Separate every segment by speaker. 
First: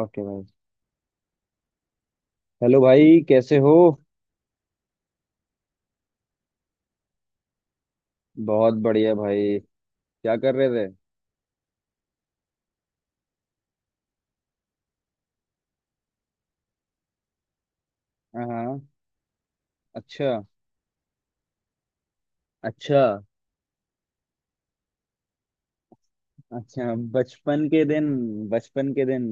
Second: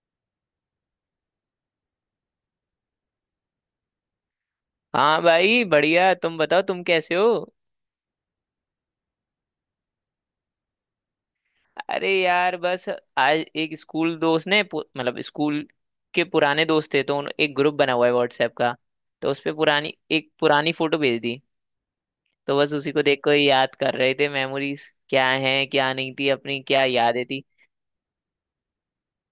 Speaker 1: Okay भाई। Hello भाई कैसे हो।
Speaker 2: हाँ भाई, बढ़िया। तुम बताओ, तुम कैसे हो?
Speaker 1: बहुत बढ़िया भाई। क्या कर रहे थे।
Speaker 2: अरे यार, बस। आज एक स्कूल दोस्त ने मतलब स्कूल के पुराने दोस्त थे, तो एक ग्रुप बना हुआ है
Speaker 1: हाँ
Speaker 2: व्हाट्सएप का।
Speaker 1: हाँ।
Speaker 2: तो उस पे पुरानी
Speaker 1: अच्छा।
Speaker 2: एक पुरानी फोटो भेज दी। तो बस उसी को
Speaker 1: अच्छा
Speaker 2: देख कर याद कर रहे थे, मेमोरीज क्या हैं, क्या नहीं थी, अपनी क्या
Speaker 1: अच्छा
Speaker 2: यादें थी।
Speaker 1: बचपन के दिन। बचपन के दिन।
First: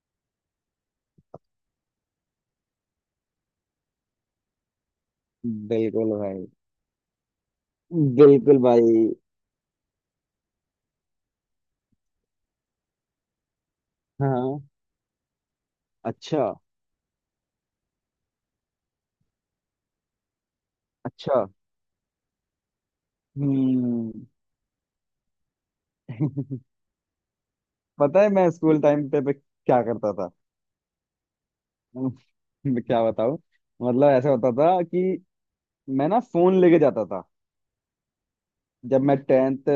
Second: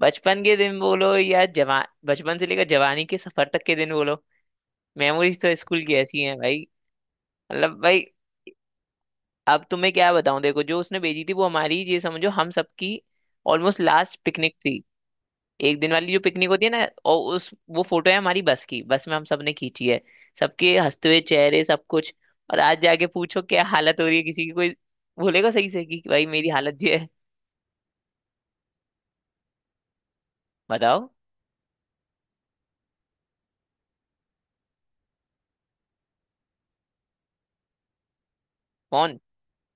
Speaker 2: बचपन के दिन बोलो या जवान बचपन से लेकर जवानी के सफर तक के दिन बोलो। मेमोरीज तो स्कूल की
Speaker 1: बिल्कुल
Speaker 2: ऐसी हैं
Speaker 1: भाई।
Speaker 2: भाई, मतलब भाई।
Speaker 1: बिल्कुल भाई।
Speaker 2: अब तुम्हें क्या बताऊं, देखो जो उसने भेजी थी, वो हमारी, ये समझो हम सबकी ऑलमोस्ट लास्ट पिकनिक
Speaker 1: हाँ।
Speaker 2: थी। एक दिन वाली जो
Speaker 1: अच्छा
Speaker 2: पिकनिक होती है ना, और उस वो फोटो है हमारी बस की, बस में हम सबने खींची है। सबके हंसते हुए
Speaker 1: अच्छा।
Speaker 2: चेहरे, सब कुछ। और आज जाके पूछो क्या हालत हो
Speaker 1: हम्म।
Speaker 2: रही है, किसी की कोई बोलेगा सही से कि भाई मेरी हालत ये है।
Speaker 1: पता है मैं स्कूल टाइम पे क्या करता था।
Speaker 2: बताओ।
Speaker 1: मैं क्या बताऊं। मतलब ऐसा होता था कि मैं ना फोन लेके जाता था। जब मैं
Speaker 2: कौन?
Speaker 1: टेंथ।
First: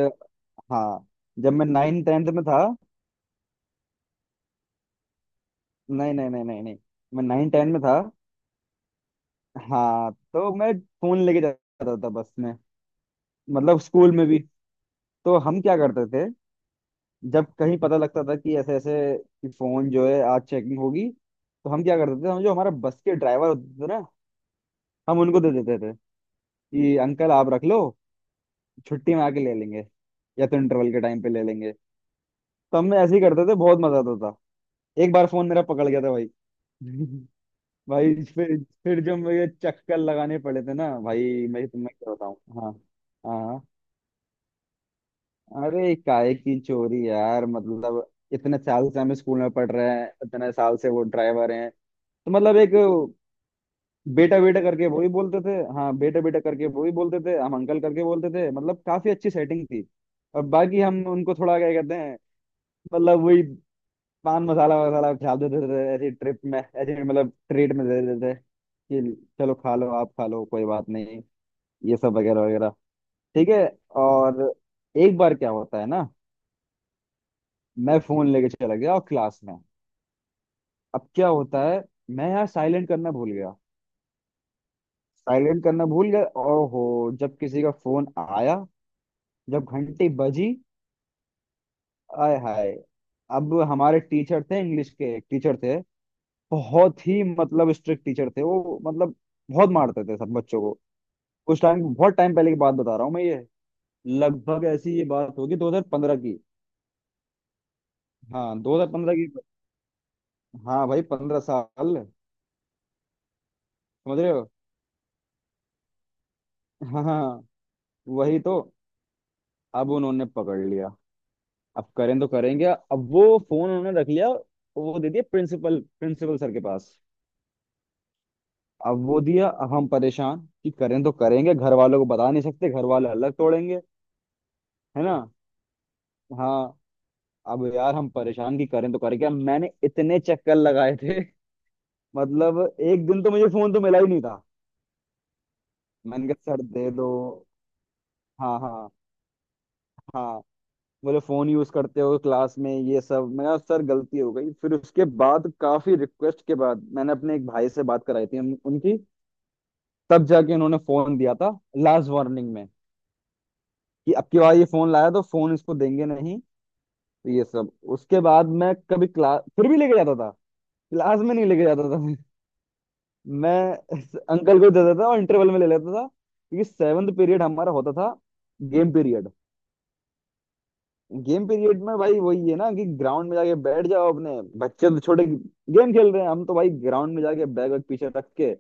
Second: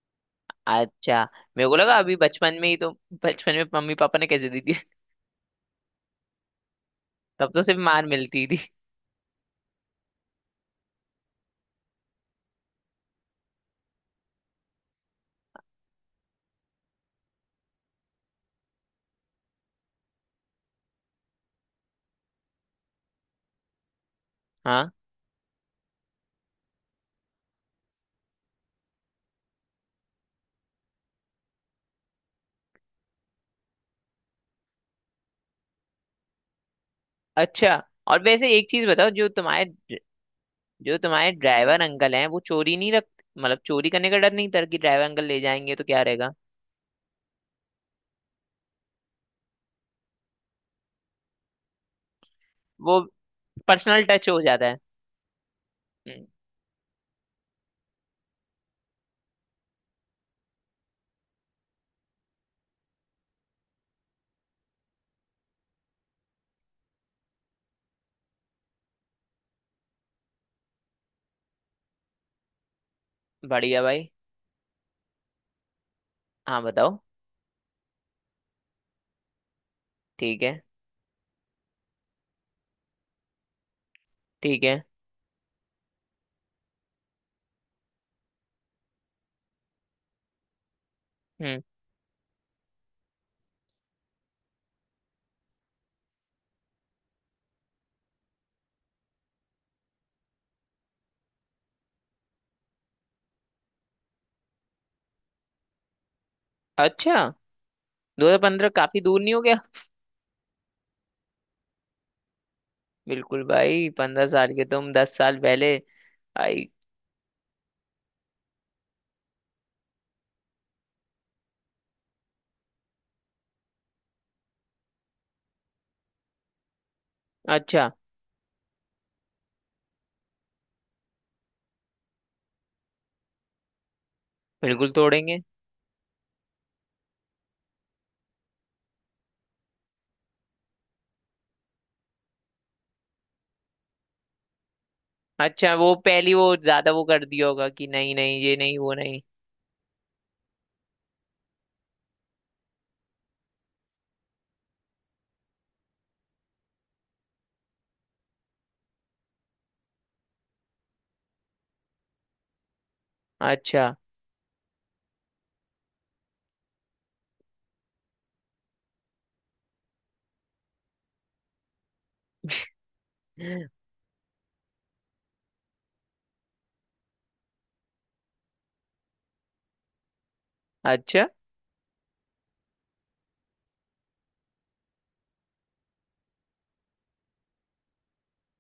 Speaker 1: हाँ।
Speaker 2: अच्छा।
Speaker 1: जब मैं
Speaker 2: मेरे को लगा
Speaker 1: नाइन
Speaker 2: अभी
Speaker 1: टेंथ में
Speaker 2: बचपन
Speaker 1: था।
Speaker 2: में ही तो, बचपन में मम्मी पापा ने कैसे दी थी
Speaker 1: नहीं नहीं नहीं नहीं नहीं। मैं
Speaker 2: तब
Speaker 1: नाइन
Speaker 2: तो
Speaker 1: टेन
Speaker 2: सिर्फ
Speaker 1: में था।
Speaker 2: मार मिलती थी।
Speaker 1: हाँ, तो मैं फोन लेके जाता था बस में। मतलब स्कूल में भी। तो हम क्या करते थे, जब कहीं पता लगता था कि ऐसे ऐसे कि फोन जो है आज चेकिंग होगी, तो हम क्या करते थे, हम जो हमारा बस के ड्राइवर होते थे ना,
Speaker 2: हाँ।
Speaker 1: हम उनको दे देते थे कि अंकल आप रख लो, छुट्टी में आके ले लेंगे या तो इंटरवल के टाइम पे ले लेंगे। तो हम ऐसे ही करते थे, बहुत मजा आता था। एक बार फोन मेरा पकड़ गया था भाई।
Speaker 2: अच्छा।
Speaker 1: भाई
Speaker 2: और वैसे
Speaker 1: फिर
Speaker 2: एक चीज
Speaker 1: फिर
Speaker 2: बताओ,
Speaker 1: जब
Speaker 2: जो
Speaker 1: मुझे
Speaker 2: तुम्हारे
Speaker 1: चक्कर लगाने पड़े थे ना
Speaker 2: जो तुम्हारे
Speaker 1: भाई, मैं
Speaker 2: ड्राइवर
Speaker 1: तुम्हें क्या
Speaker 2: अंकल हैं
Speaker 1: बताऊं।
Speaker 2: वो
Speaker 1: हाँ।
Speaker 2: चोरी नहीं रख,
Speaker 1: हाँ
Speaker 2: मतलब
Speaker 1: हाँ।
Speaker 2: चोरी करने का डर नहीं था कि ड्राइवर अंकल ले जाएंगे तो
Speaker 1: अरे
Speaker 2: क्या रहेगा?
Speaker 1: काहे की चोरी यार। मतलब इतने साल से हम स्कूल में पढ़ रहे हैं, इतने साल से वो ड्राइवर हैं, तो मतलब एक
Speaker 2: वो पर्सनल टच
Speaker 1: बेटा
Speaker 2: हो
Speaker 1: बेटा
Speaker 2: जाता है।
Speaker 1: करके वो ही बोलते थे। हाँ बेटा
Speaker 2: हम्म,
Speaker 1: बेटा करके वो ही बोलते थे, हम अंकल करके बोलते थे। मतलब काफी अच्छी सेटिंग थी। और बाकी हम उनको थोड़ा क्या कहते हैं, मतलब वही पान मसाला वसाला डाल देते थे ऐसी ट्रिप में, ऐसे मतलब ट्रीट में दे देते थे कि चलो खा लो, आप खा लो कोई बात नहीं। ये सब वगैरह वगैरह। ठीक है।
Speaker 2: बढ़िया भाई।
Speaker 1: और एक बार क्या होता है ना,
Speaker 2: हाँ बताओ।
Speaker 1: मैं फोन लेके चला गया और क्लास में,
Speaker 2: ठीक है।
Speaker 1: अब क्या होता है, मैं यार साइलेंट करना भूल गया।
Speaker 2: ठीक है।
Speaker 1: साइलेंट करना भूल गया और हो, जब किसी का फोन आया, जब घंटी बजी,
Speaker 2: हम्म।
Speaker 1: आय हाय। अब हमारे टीचर थे, इंग्लिश के टीचर थे, बहुत ही मतलब स्ट्रिक्ट टीचर थे वो, मतलब बहुत मारते थे सब बच्चों को। उस टाइम, बहुत टाइम पहले की बात बता रहा हूँ मैं ये, लगभग ऐसी ये बात होगी 2015 की।
Speaker 2: अच्छा। दो हजार
Speaker 1: हाँ
Speaker 2: पंद्रह काफी
Speaker 1: 2015
Speaker 2: दूर
Speaker 1: की।
Speaker 2: नहीं हो गया?
Speaker 1: हाँ भाई पंद्रह साल।
Speaker 2: बिल्कुल भाई,
Speaker 1: समझ
Speaker 2: पंद्रह
Speaker 1: रहे हो।
Speaker 2: साल के तुम, 10 साल पहले आई।
Speaker 1: हाँ हाँ। वही तो। अब उन्होंने पकड़ लिया। अब करें तो करेंगे, अब वो फोन उन्होंने रख लिया, वो दे दिया प्रिंसिपल, प्रिंसिपल सर के पास।
Speaker 2: अच्छा।
Speaker 1: अब वो दिया, अब हम परेशान कि करें तो करेंगे, घर वालों को बता नहीं सकते, घर वाले अलग तोड़ेंगे।
Speaker 2: बिल्कुल
Speaker 1: है ना।
Speaker 2: तोड़ेंगे।
Speaker 1: हाँ। अब यार हम परेशान कि करें तो करें क्या, मैंने इतने चक्कर लगाए थे। मतलब एक दिन तो मुझे फोन तो मिला ही नहीं था।
Speaker 2: अच्छा वो
Speaker 1: मैंने
Speaker 2: पहली
Speaker 1: कहा
Speaker 2: वो
Speaker 1: सर दे
Speaker 2: ज्यादा वो
Speaker 1: दो।
Speaker 2: कर दिया होगा कि नहीं नहीं ये
Speaker 1: हाँ
Speaker 2: नहीं
Speaker 1: हाँ।
Speaker 2: वो नहीं।
Speaker 1: हाँ। बोले फोन यूज करते हो क्लास में ये सब। मैं कहा सर गलती हो गई। फिर उसके बाद काफी रिक्वेस्ट के बाद मैंने अपने एक भाई से बात कराई थी उनकी। तब जाके उन्होंने फोन दिया था लास्ट वार्निंग में
Speaker 2: अच्छा
Speaker 1: कि अब की बार ये फोन लाया तो फोन इसको देंगे नहीं। तो ये सब, उसके बाद मैं कभी क्लास फिर भी लेके जाता था, क्लास में नहीं लेके जाता था मैं। मैं अंकल को देता था और इंटरवल में ले लेता था, क्योंकि सेवन्थ पीरियड हमारा होता था, गेम पीरियड।
Speaker 2: अच्छा।
Speaker 1: गेम पीरियड में भाई वही है ना कि ग्राउंड में जाके बैठ जाओ अपने। बच्चे तो छोटे गेम खेल रहे हैं, हम तो भाई ग्राउंड में जाके बैग वैग पीछे रख के,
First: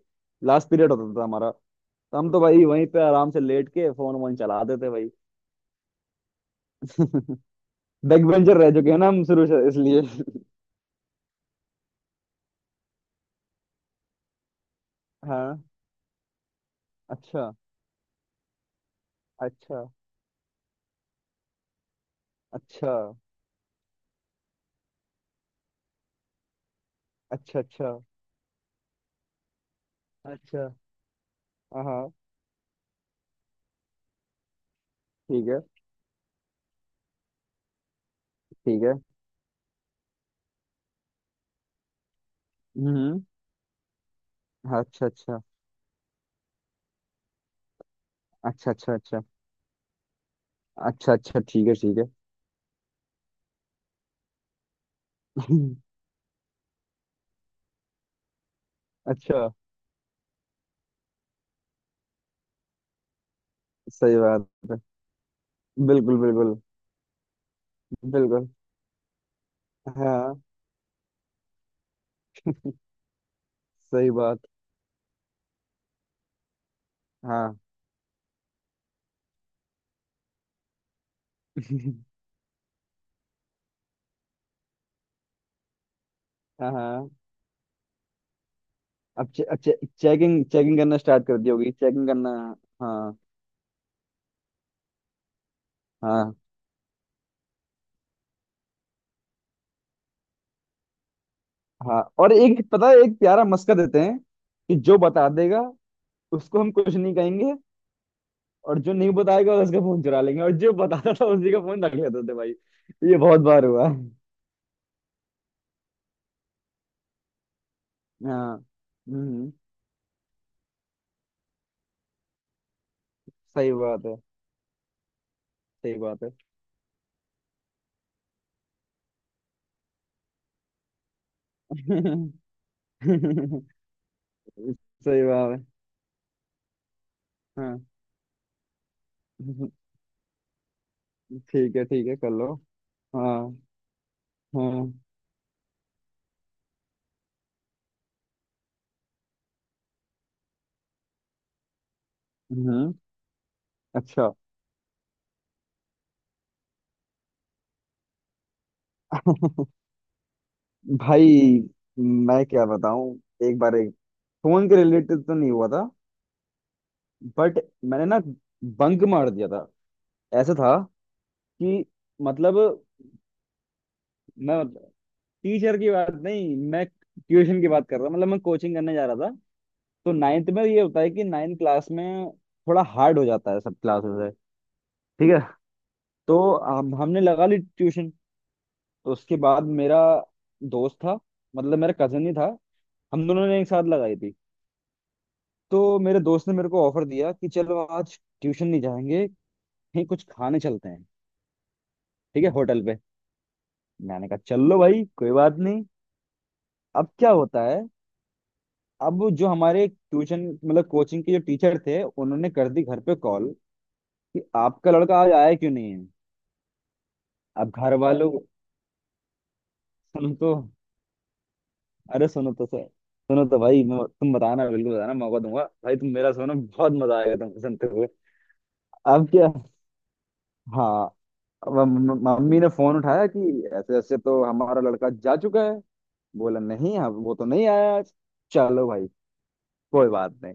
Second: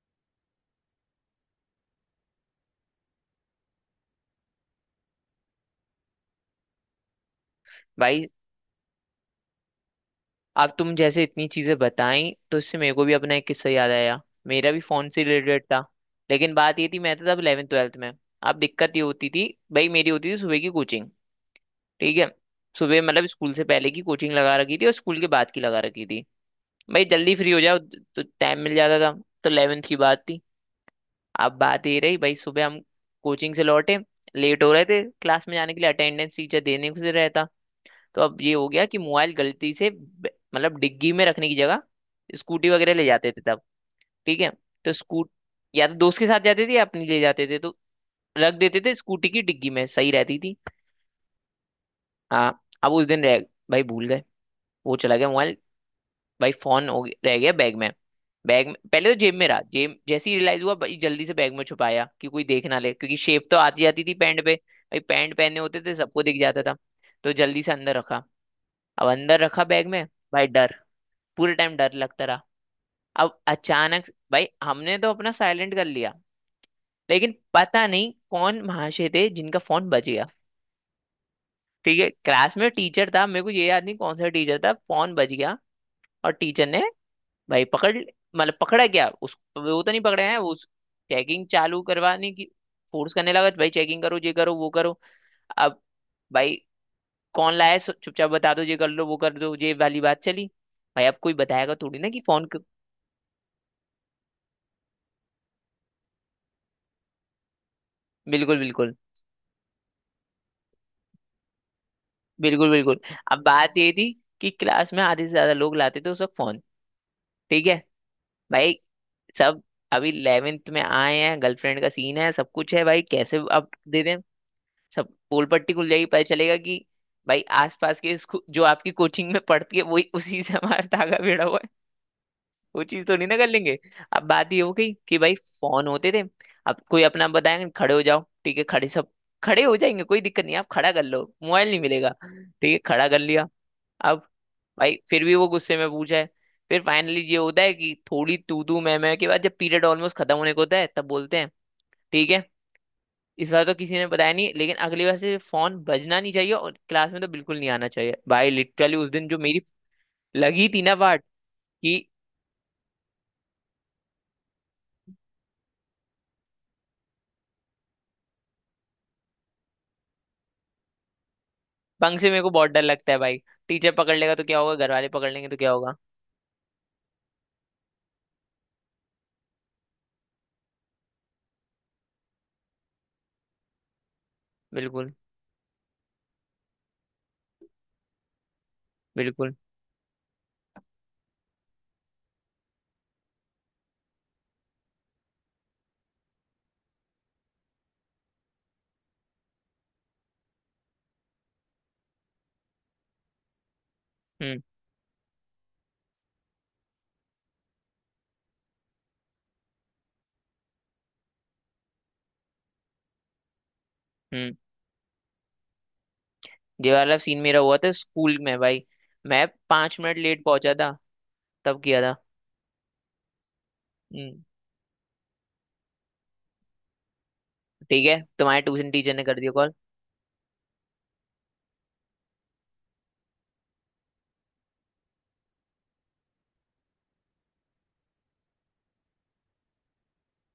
Speaker 1: लास्ट पीरियड होता था हमारा, तो हम तो भाई वहीं पे आराम से लेट के फोन वोन चला देते भाई। बैक
Speaker 2: भाई
Speaker 1: बेंचर रह चुके हैं ना हम शुरू से इसलिए।
Speaker 2: अब तुम जैसे इतनी चीजें बताई, तो इससे मेरे को भी अपना एक किस्सा याद आया। मेरा भी फोन से
Speaker 1: हाँ।
Speaker 2: रिलेटेड था, लेकिन बात ये थी, मैं था तब
Speaker 1: अच्छा
Speaker 2: 11th ट्वेल्थ में। अब दिक्कत ये होती थी
Speaker 1: अच्छा।
Speaker 2: भाई, मेरी होती थी सुबह की कोचिंग। ठीक है,
Speaker 1: अच्छा
Speaker 2: सुबह मतलब स्कूल से पहले की कोचिंग लगा रखी थी और स्कूल के बाद की लगा रखी थी भाई। जल्दी फ्री
Speaker 1: अच्छा
Speaker 2: हो जाओ
Speaker 1: अच्छा
Speaker 2: तो टाइम मिल जाता था। तो 11th की बात थी।
Speaker 1: अच्छा।
Speaker 2: अब
Speaker 1: हाँ
Speaker 2: बात ये
Speaker 1: हाँ।
Speaker 2: रही भाई, सुबह हम कोचिंग से लौटे, लेट हो रहे थे क्लास
Speaker 1: ठीक
Speaker 2: में
Speaker 1: है
Speaker 2: जाने के लिए, अटेंडेंस टीचर देने से रहता। तो अब ये हो
Speaker 1: ठीक
Speaker 2: गया
Speaker 1: है।
Speaker 2: कि मोबाइल गलती से मतलब डिग्गी में रखने की जगह, स्कूटी वगैरह ले
Speaker 1: हम्म।
Speaker 2: जाते थे तब। ठीक है।
Speaker 1: हाँ,
Speaker 2: तो
Speaker 1: अच्छा
Speaker 2: स्कूट
Speaker 1: अच्छा।
Speaker 2: या तो दोस्त के साथ जाते थे या अपनी ले जाते थे, तो रख
Speaker 1: अच्छा
Speaker 2: देते
Speaker 1: अच्छा
Speaker 2: थे
Speaker 1: अच्छा
Speaker 2: स्कूटी की डिग्गी में, सही रहती थी।
Speaker 1: अच्छा अच्छा। ठीक है ठीक है।
Speaker 2: हाँ। अब उस दिन रह भाई भूल गए, वो चला गया मोबाइल। भाई फोन रह गया बैग में। बैग में, पहले तो जेब में
Speaker 1: अच्छा।
Speaker 2: रहा, जेब जैसे ही रियलाइज हुआ भाई, जल्दी से बैग में छुपाया कि कोई देख ना ले, क्योंकि शेप तो आती जाती थी
Speaker 1: सही
Speaker 2: पैंट
Speaker 1: बात
Speaker 2: पे,
Speaker 1: है।
Speaker 2: भाई पैंट पहने होते थे,
Speaker 1: बिल्कुल
Speaker 2: सबको दिख
Speaker 1: बिल्कुल।
Speaker 2: जाता था। तो जल्दी से अंदर रखा।
Speaker 1: बिल्कुल।
Speaker 2: अब अंदर रखा बैग में
Speaker 1: हाँ।
Speaker 2: भाई। डर पूरे टाइम डर लगता रहा। अब अचानक
Speaker 1: सही बात।
Speaker 2: भाई, हमने तो अपना साइलेंट कर लिया, लेकिन
Speaker 1: हाँ।
Speaker 2: पता नहीं कौन महाशय थे जिनका फोन बज गया। ठीक है, क्लास में टीचर था, मेरे को ये याद नहीं कौन सा टीचर था, फोन बज गया। और टीचर
Speaker 1: हाँ
Speaker 2: ने
Speaker 1: हाँ।
Speaker 2: भाई पकड़ मतलब पकड़ा गया।
Speaker 1: अब
Speaker 2: उस
Speaker 1: चे, अब चे,
Speaker 2: वो तो नहीं पकड़े हैं
Speaker 1: चेकिंग
Speaker 2: वो,
Speaker 1: चेकिंग करना स्टार्ट कर
Speaker 2: चेकिंग
Speaker 1: दी होगी।
Speaker 2: चालू
Speaker 1: चेकिंग करना।
Speaker 2: करवाने की फोर्स
Speaker 1: हाँ।
Speaker 2: करने लगा भाई। चेकिंग करो, ये करो, वो करो। अब
Speaker 1: हाँ।
Speaker 2: भाई कौन लाया है, चुपचाप बता दो, ये कर लो, वो कर दो, ये वाली बात चली। भाई अब कोई बताएगा थोड़ी
Speaker 1: हाँ
Speaker 2: ना कि
Speaker 1: और
Speaker 2: फोन।
Speaker 1: एक पता है, एक प्यारा मस्का देते हैं कि जो बता देगा उसको हम कुछ नहीं कहेंगे,
Speaker 2: बिल्कुल।
Speaker 1: और जो
Speaker 2: बिल्कुल।
Speaker 1: नहीं बताएगा उसका फोन चुरा लेंगे। और जो बताता था उसी का फोन रख लेते थे भाई।
Speaker 2: बिल्कुल। बिल्कुल।
Speaker 1: ये बहुत
Speaker 2: अब
Speaker 1: बार
Speaker 2: बात
Speaker 1: हुआ
Speaker 2: ये
Speaker 1: है।
Speaker 2: थी कि क्लास में आधे से ज्यादा लोग लाते थे उस वक्त फोन। ठीक है
Speaker 1: हाँ।
Speaker 2: भाई।
Speaker 1: हम्म।
Speaker 2: सब अभी 11th में आए हैं, गर्लफ्रेंड का सीन है, सब कुछ है भाई, कैसे अब
Speaker 1: सही
Speaker 2: दे
Speaker 1: बात
Speaker 2: दें?
Speaker 1: है।
Speaker 2: सब पोल पट्टी खुल
Speaker 1: सही
Speaker 2: जाएगी, पता
Speaker 1: बात है।
Speaker 2: चलेगा कि भाई आसपास के जो आपकी कोचिंग में पढ़ती है, वही, उसी से हमारा धागा भिड़ा हुआ है। वो चीज तो नहीं ना कर लेंगे। अब बात ये हो गई कि
Speaker 1: सही
Speaker 2: भाई
Speaker 1: बात है।
Speaker 2: फोन होते थे। अब कोई अपना बताएंगे
Speaker 1: हाँ।
Speaker 2: खड़े हो जाओ, ठीक है खड़े सब, खड़े हो जाएंगे कोई दिक्कत नहीं, आप खड़ा कर लो, मोबाइल
Speaker 1: ठीक
Speaker 2: नहीं
Speaker 1: है ठीक
Speaker 2: मिलेगा,
Speaker 1: है, कर लो।
Speaker 2: ठीक है खड़ा कर लिया।
Speaker 1: हाँ।
Speaker 2: अब
Speaker 1: हम्म।
Speaker 2: भाई फिर भी वो गुस्से में पूछा है। फिर फाइनली ये होता है कि थोड़ी तू तू मैं के बाद, जब पीरियड ऑलमोस्ट खत्म होने को होता है, तब बोलते हैं ठीक है,
Speaker 1: हम्म।
Speaker 2: इस बार तो किसी ने
Speaker 1: अच्छा।
Speaker 2: बताया नहीं, लेकिन अगली बार से फोन बजना नहीं चाहिए और क्लास में तो बिल्कुल नहीं आना चाहिए। भाई लिटरली उस दिन जो मेरी लगी थी ना बाट,
Speaker 1: भाई
Speaker 2: कि
Speaker 1: मैं क्या बताऊं। एक बार एक फोन के रिलेटेड तो नहीं हुआ था, बट मैंने ना बंक मार दिया था। ऐसा था कि,
Speaker 2: पंख से मेरे को
Speaker 1: मतलब,
Speaker 2: बहुत डर लगता है भाई, टीचर पकड़ लेगा तो क्या
Speaker 1: मैं
Speaker 2: होगा, घर वाले पकड़ लेंगे तो क्या
Speaker 1: टीचर की
Speaker 2: होगा।
Speaker 1: बात नहीं, मैं ट्यूशन की बात कर रहा हूं, मतलब मैं कोचिंग करने जा रहा था। तो नाइन्थ में ये होता है कि नाइन्थ क्लास में थोड़ा हार्ड हो जाता है, सब क्लासेस है।
Speaker 2: बिल्कुल
Speaker 1: ठीक है। तो हम हमने लगा ली ट्यूशन। तो उसके
Speaker 2: बिल्कुल।
Speaker 1: बाद मेरा दोस्त था, मतलब मेरा कजन ही था, हम दोनों ने एक साथ लगाई थी। तो मेरे दोस्त ने मेरे को ऑफर दिया कि चलो आज ट्यूशन नहीं जाएंगे, कहीं कुछ खाने चलते हैं, ठीक है, होटल पे। मैंने कहा
Speaker 2: हम्म
Speaker 1: चल लो भाई कोई बात नहीं। अब क्या होता है, अब जो हमारे ट्यूशन मतलब कोचिंग के जो टीचर थे उन्होंने कर दी घर पे कॉल कि
Speaker 2: हम्म।
Speaker 1: आपका लड़का आज आया क्यों नहीं है।
Speaker 2: ये वाला सीन मेरा
Speaker 1: अब
Speaker 2: हुआ था
Speaker 1: घर वालों,
Speaker 2: स्कूल में भाई। मैं 5 मिनट
Speaker 1: सुनो
Speaker 2: लेट
Speaker 1: तो,
Speaker 2: पहुंचा था, तब किया था।
Speaker 1: अरे सुनो तो सर, सुनो तो भाई, मैं- तुम
Speaker 2: हम्म।
Speaker 1: बताना बिल्कुल बताना, मौका दूंगा भाई, तुम मेरा सुनो, बहुत मजा आएगा तुम सुनते
Speaker 2: ठीक
Speaker 1: हुए।
Speaker 2: है, तुम्हारे ट्यूशन टीचर ने
Speaker 1: अब
Speaker 2: कर
Speaker 1: क्या,
Speaker 2: दिया कॉल।
Speaker 1: हाँ, अब मम्मी ने फोन उठाया कि ऐसे ऐसे तो हमारा लड़का जा चुका है। बोला नहीं, हाँ वो तो नहीं आया आज। चलो भाई कोई बात नहीं।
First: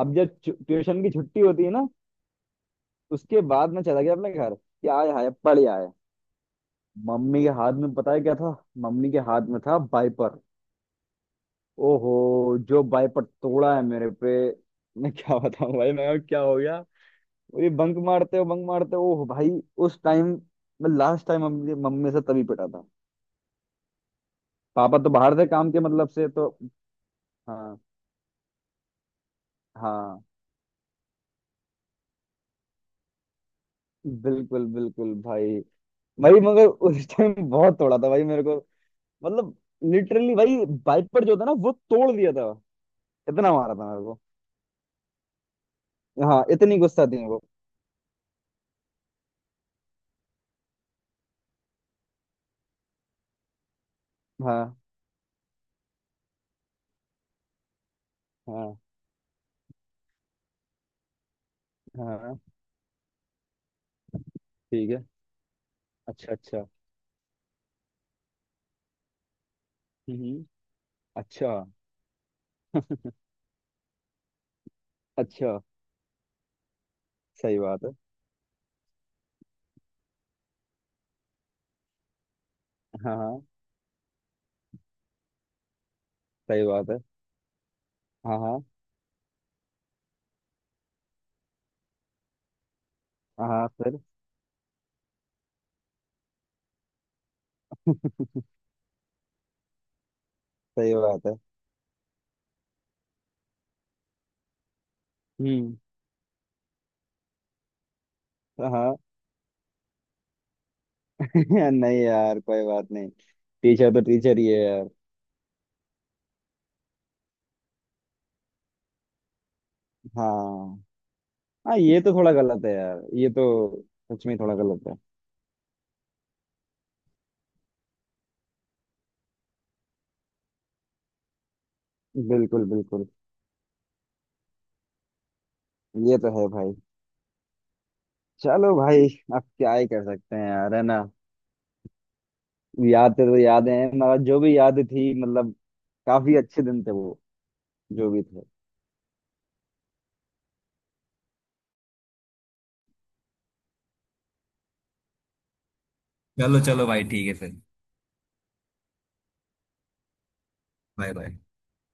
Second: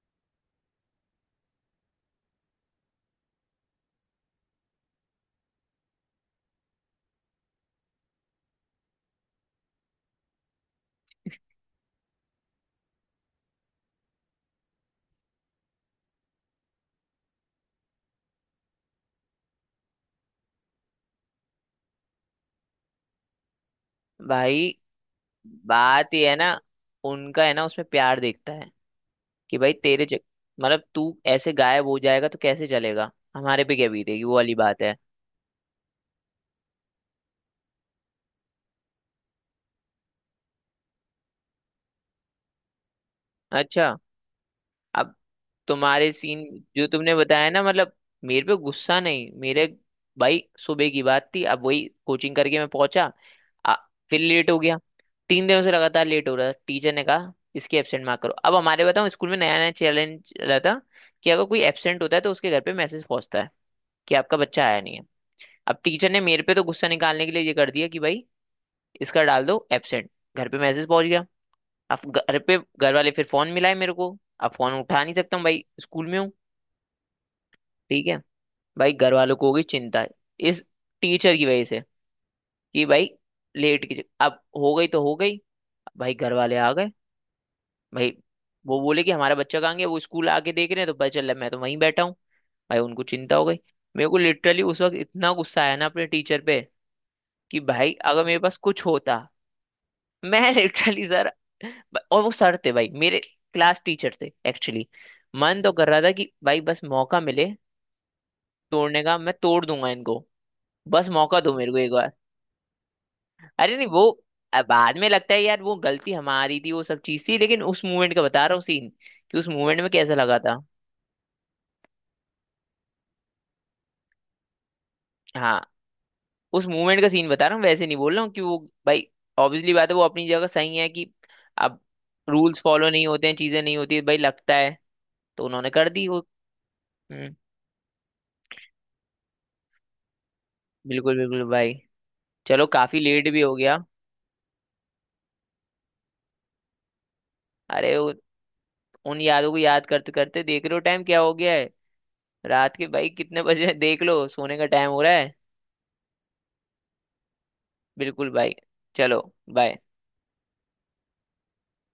Speaker 1: अब जब ट्यूशन की छुट्टी होती है ना, उसके बाद मैं चला गया अपने घर कि आए हाय पढ़ आए। मम्मी के हाथ में पता है क्या था। मम्मी के हाथ में था वाइपर। ओहो जो वाइपर तोड़ा है मेरे पे, मैं क्या बताऊं भाई, मैं क्या हो गया। वो ये बंक मारते हो बंक मारते हो, ओह भाई। उस टाइम, मैं लास्ट टाइम मम्मी मम्मी से तभी पिटा था।
Speaker 2: भाई
Speaker 1: पापा तो बाहर थे काम के मतलब
Speaker 2: बात
Speaker 1: से,
Speaker 2: ये है ना,
Speaker 1: तो
Speaker 2: उनका है ना
Speaker 1: हाँ
Speaker 2: उसमें प्यार देखता है कि भाई तेरे चक
Speaker 1: हाँ।
Speaker 2: मतलब तू ऐसे गायब हो जाएगा तो कैसे चलेगा, हमारे पे क्या बीतेगी, वो वाली
Speaker 1: बिल्कुल
Speaker 2: बात है।
Speaker 1: बिल्कुल भाई। भाई मगर उस टाइम बहुत तोड़ा था भाई मेरे को, मतलब लिटरली भाई, वाइपर जो था ना वो तोड़ दिया था, इतना मारा
Speaker 2: अच्छा।
Speaker 1: था मेरे को।
Speaker 2: अब तुम्हारे सीन
Speaker 1: हाँ इतनी
Speaker 2: जो
Speaker 1: गुस्सा
Speaker 2: तुमने
Speaker 1: थी मेरे को।
Speaker 2: बताया ना, मतलब मेरे पे गुस्सा नहीं, मेरे भाई सुबह की बात थी। अब वही कोचिंग करके मैं पहुंचा, आ, फिर लेट हो गया।
Speaker 1: हाँ
Speaker 2: 3 दिनों से लगातार लेट हो रहा था, टीचर ने कहा इसके एब्सेंट मार्क करो। अब
Speaker 1: हाँ।
Speaker 2: हमारे बताओ स्कूल में नया नया चैलेंज रहा था कि अगर कोई एब्सेंट होता है तो
Speaker 1: हाँ।
Speaker 2: उसके घर पे मैसेज पहुंचता है कि आपका बच्चा आया
Speaker 1: ठीक
Speaker 2: नहीं है।
Speaker 1: है।
Speaker 2: अब टीचर ने
Speaker 1: अच्छा
Speaker 2: मेरे पे तो
Speaker 1: अच्छा।
Speaker 2: गुस्सा निकालने के लिए ये कर दिया कि भाई इसका डाल दो एब्सेंट।
Speaker 1: हम्म। हम्म।
Speaker 2: घर पे मैसेज पहुंच गया।
Speaker 1: अच्छा
Speaker 2: अब घर पे घर वाले फिर फोन मिलाए मेरे को। अब फोन उठा नहीं सकता हूँ
Speaker 1: अच्छा।
Speaker 2: भाई, स्कूल में हूँ।
Speaker 1: सही बात है।
Speaker 2: ठीक है। भाई घर वालों को होगी चिंता, इस टीचर की वजह से कि भाई
Speaker 1: हाँ हाँ।
Speaker 2: लेट की अब हो गई तो हो गई। भाई घर वाले
Speaker 1: सही
Speaker 2: आ
Speaker 1: बात
Speaker 2: गए।
Speaker 1: है।
Speaker 2: भाई
Speaker 1: हाँ हाँ।
Speaker 2: वो बोले कि हमारा बच्चा कहाँ गया, वो स्कूल आके देख रहे हैं तो पता चला मैं तो वहीं बैठा हूँ। भाई उनको चिंता हो
Speaker 1: हाँ।
Speaker 2: गई।
Speaker 1: हाँ, फिर।
Speaker 2: मेरे को लिटरली उस वक्त इतना गुस्सा आया ना अपने टीचर पे कि भाई अगर मेरे पास कुछ होता मैं
Speaker 1: सही
Speaker 2: लिटरली
Speaker 1: बात
Speaker 2: सर।
Speaker 1: है।
Speaker 2: और वो सर थे भाई मेरे, क्लास टीचर थे एक्चुअली। मन तो
Speaker 1: हम्म।
Speaker 2: कर रहा था कि भाई बस मौका मिले
Speaker 1: हाँ।
Speaker 2: तोड़ने का, मैं तोड़ दूंगा इनको, बस मौका दो मेरे को एक
Speaker 1: नहीं
Speaker 2: बार।
Speaker 1: यार कोई बात नहीं।
Speaker 2: अरे नहीं
Speaker 1: टीचर
Speaker 2: वो,
Speaker 1: तो टीचर ही है यार।
Speaker 2: बाद में लगता है यार वो गलती हमारी थी, वो सब चीज थी, लेकिन उस मूवमेंट का बता रहा हूँ सीन, कि उस मूवमेंट में कैसा लगा था।
Speaker 1: हाँ। हाँ ये तो थोड़ा गलत है यार, ये तो सच में थोड़ा गलत है।
Speaker 2: हाँ उस मूवमेंट का सीन बता रहा हूँ, वैसे नहीं बोल रहा हूँ कि वो, भाई ऑब्वियसली बात है वो अपनी जगह सही है कि अब रूल्स
Speaker 1: बिल्कुल
Speaker 2: फॉलो नहीं
Speaker 1: बिल्कुल।
Speaker 2: होते हैं, चीजें नहीं होती भाई, लगता है। तो उन्होंने कर दी
Speaker 1: ये
Speaker 2: वो।
Speaker 1: तो है भाई।
Speaker 2: हम्म,
Speaker 1: चलो भाई, अब क्या ही कर सकते हैं यार, है ना।
Speaker 2: बिल्कुल बिल्कुल भाई। चलो काफी
Speaker 1: यादें
Speaker 2: लेट
Speaker 1: तो
Speaker 2: भी हो
Speaker 1: यादें
Speaker 2: गया।
Speaker 1: हैं, मगर जो भी यादें थी मतलब काफी अच्छे दिन थे वो,
Speaker 2: अरे
Speaker 1: जो भी थे।
Speaker 2: उन यादों को याद करते करते देख लो टाइम क्या हो गया है, रात के भाई कितने बजे हैं, देख लो सोने का टाइम हो रहा है।
Speaker 1: चलो चलो भाई, ठीक है फिर।
Speaker 2: बिल्कुल भाई। चलो। बाय।
Speaker 1: Bye bye.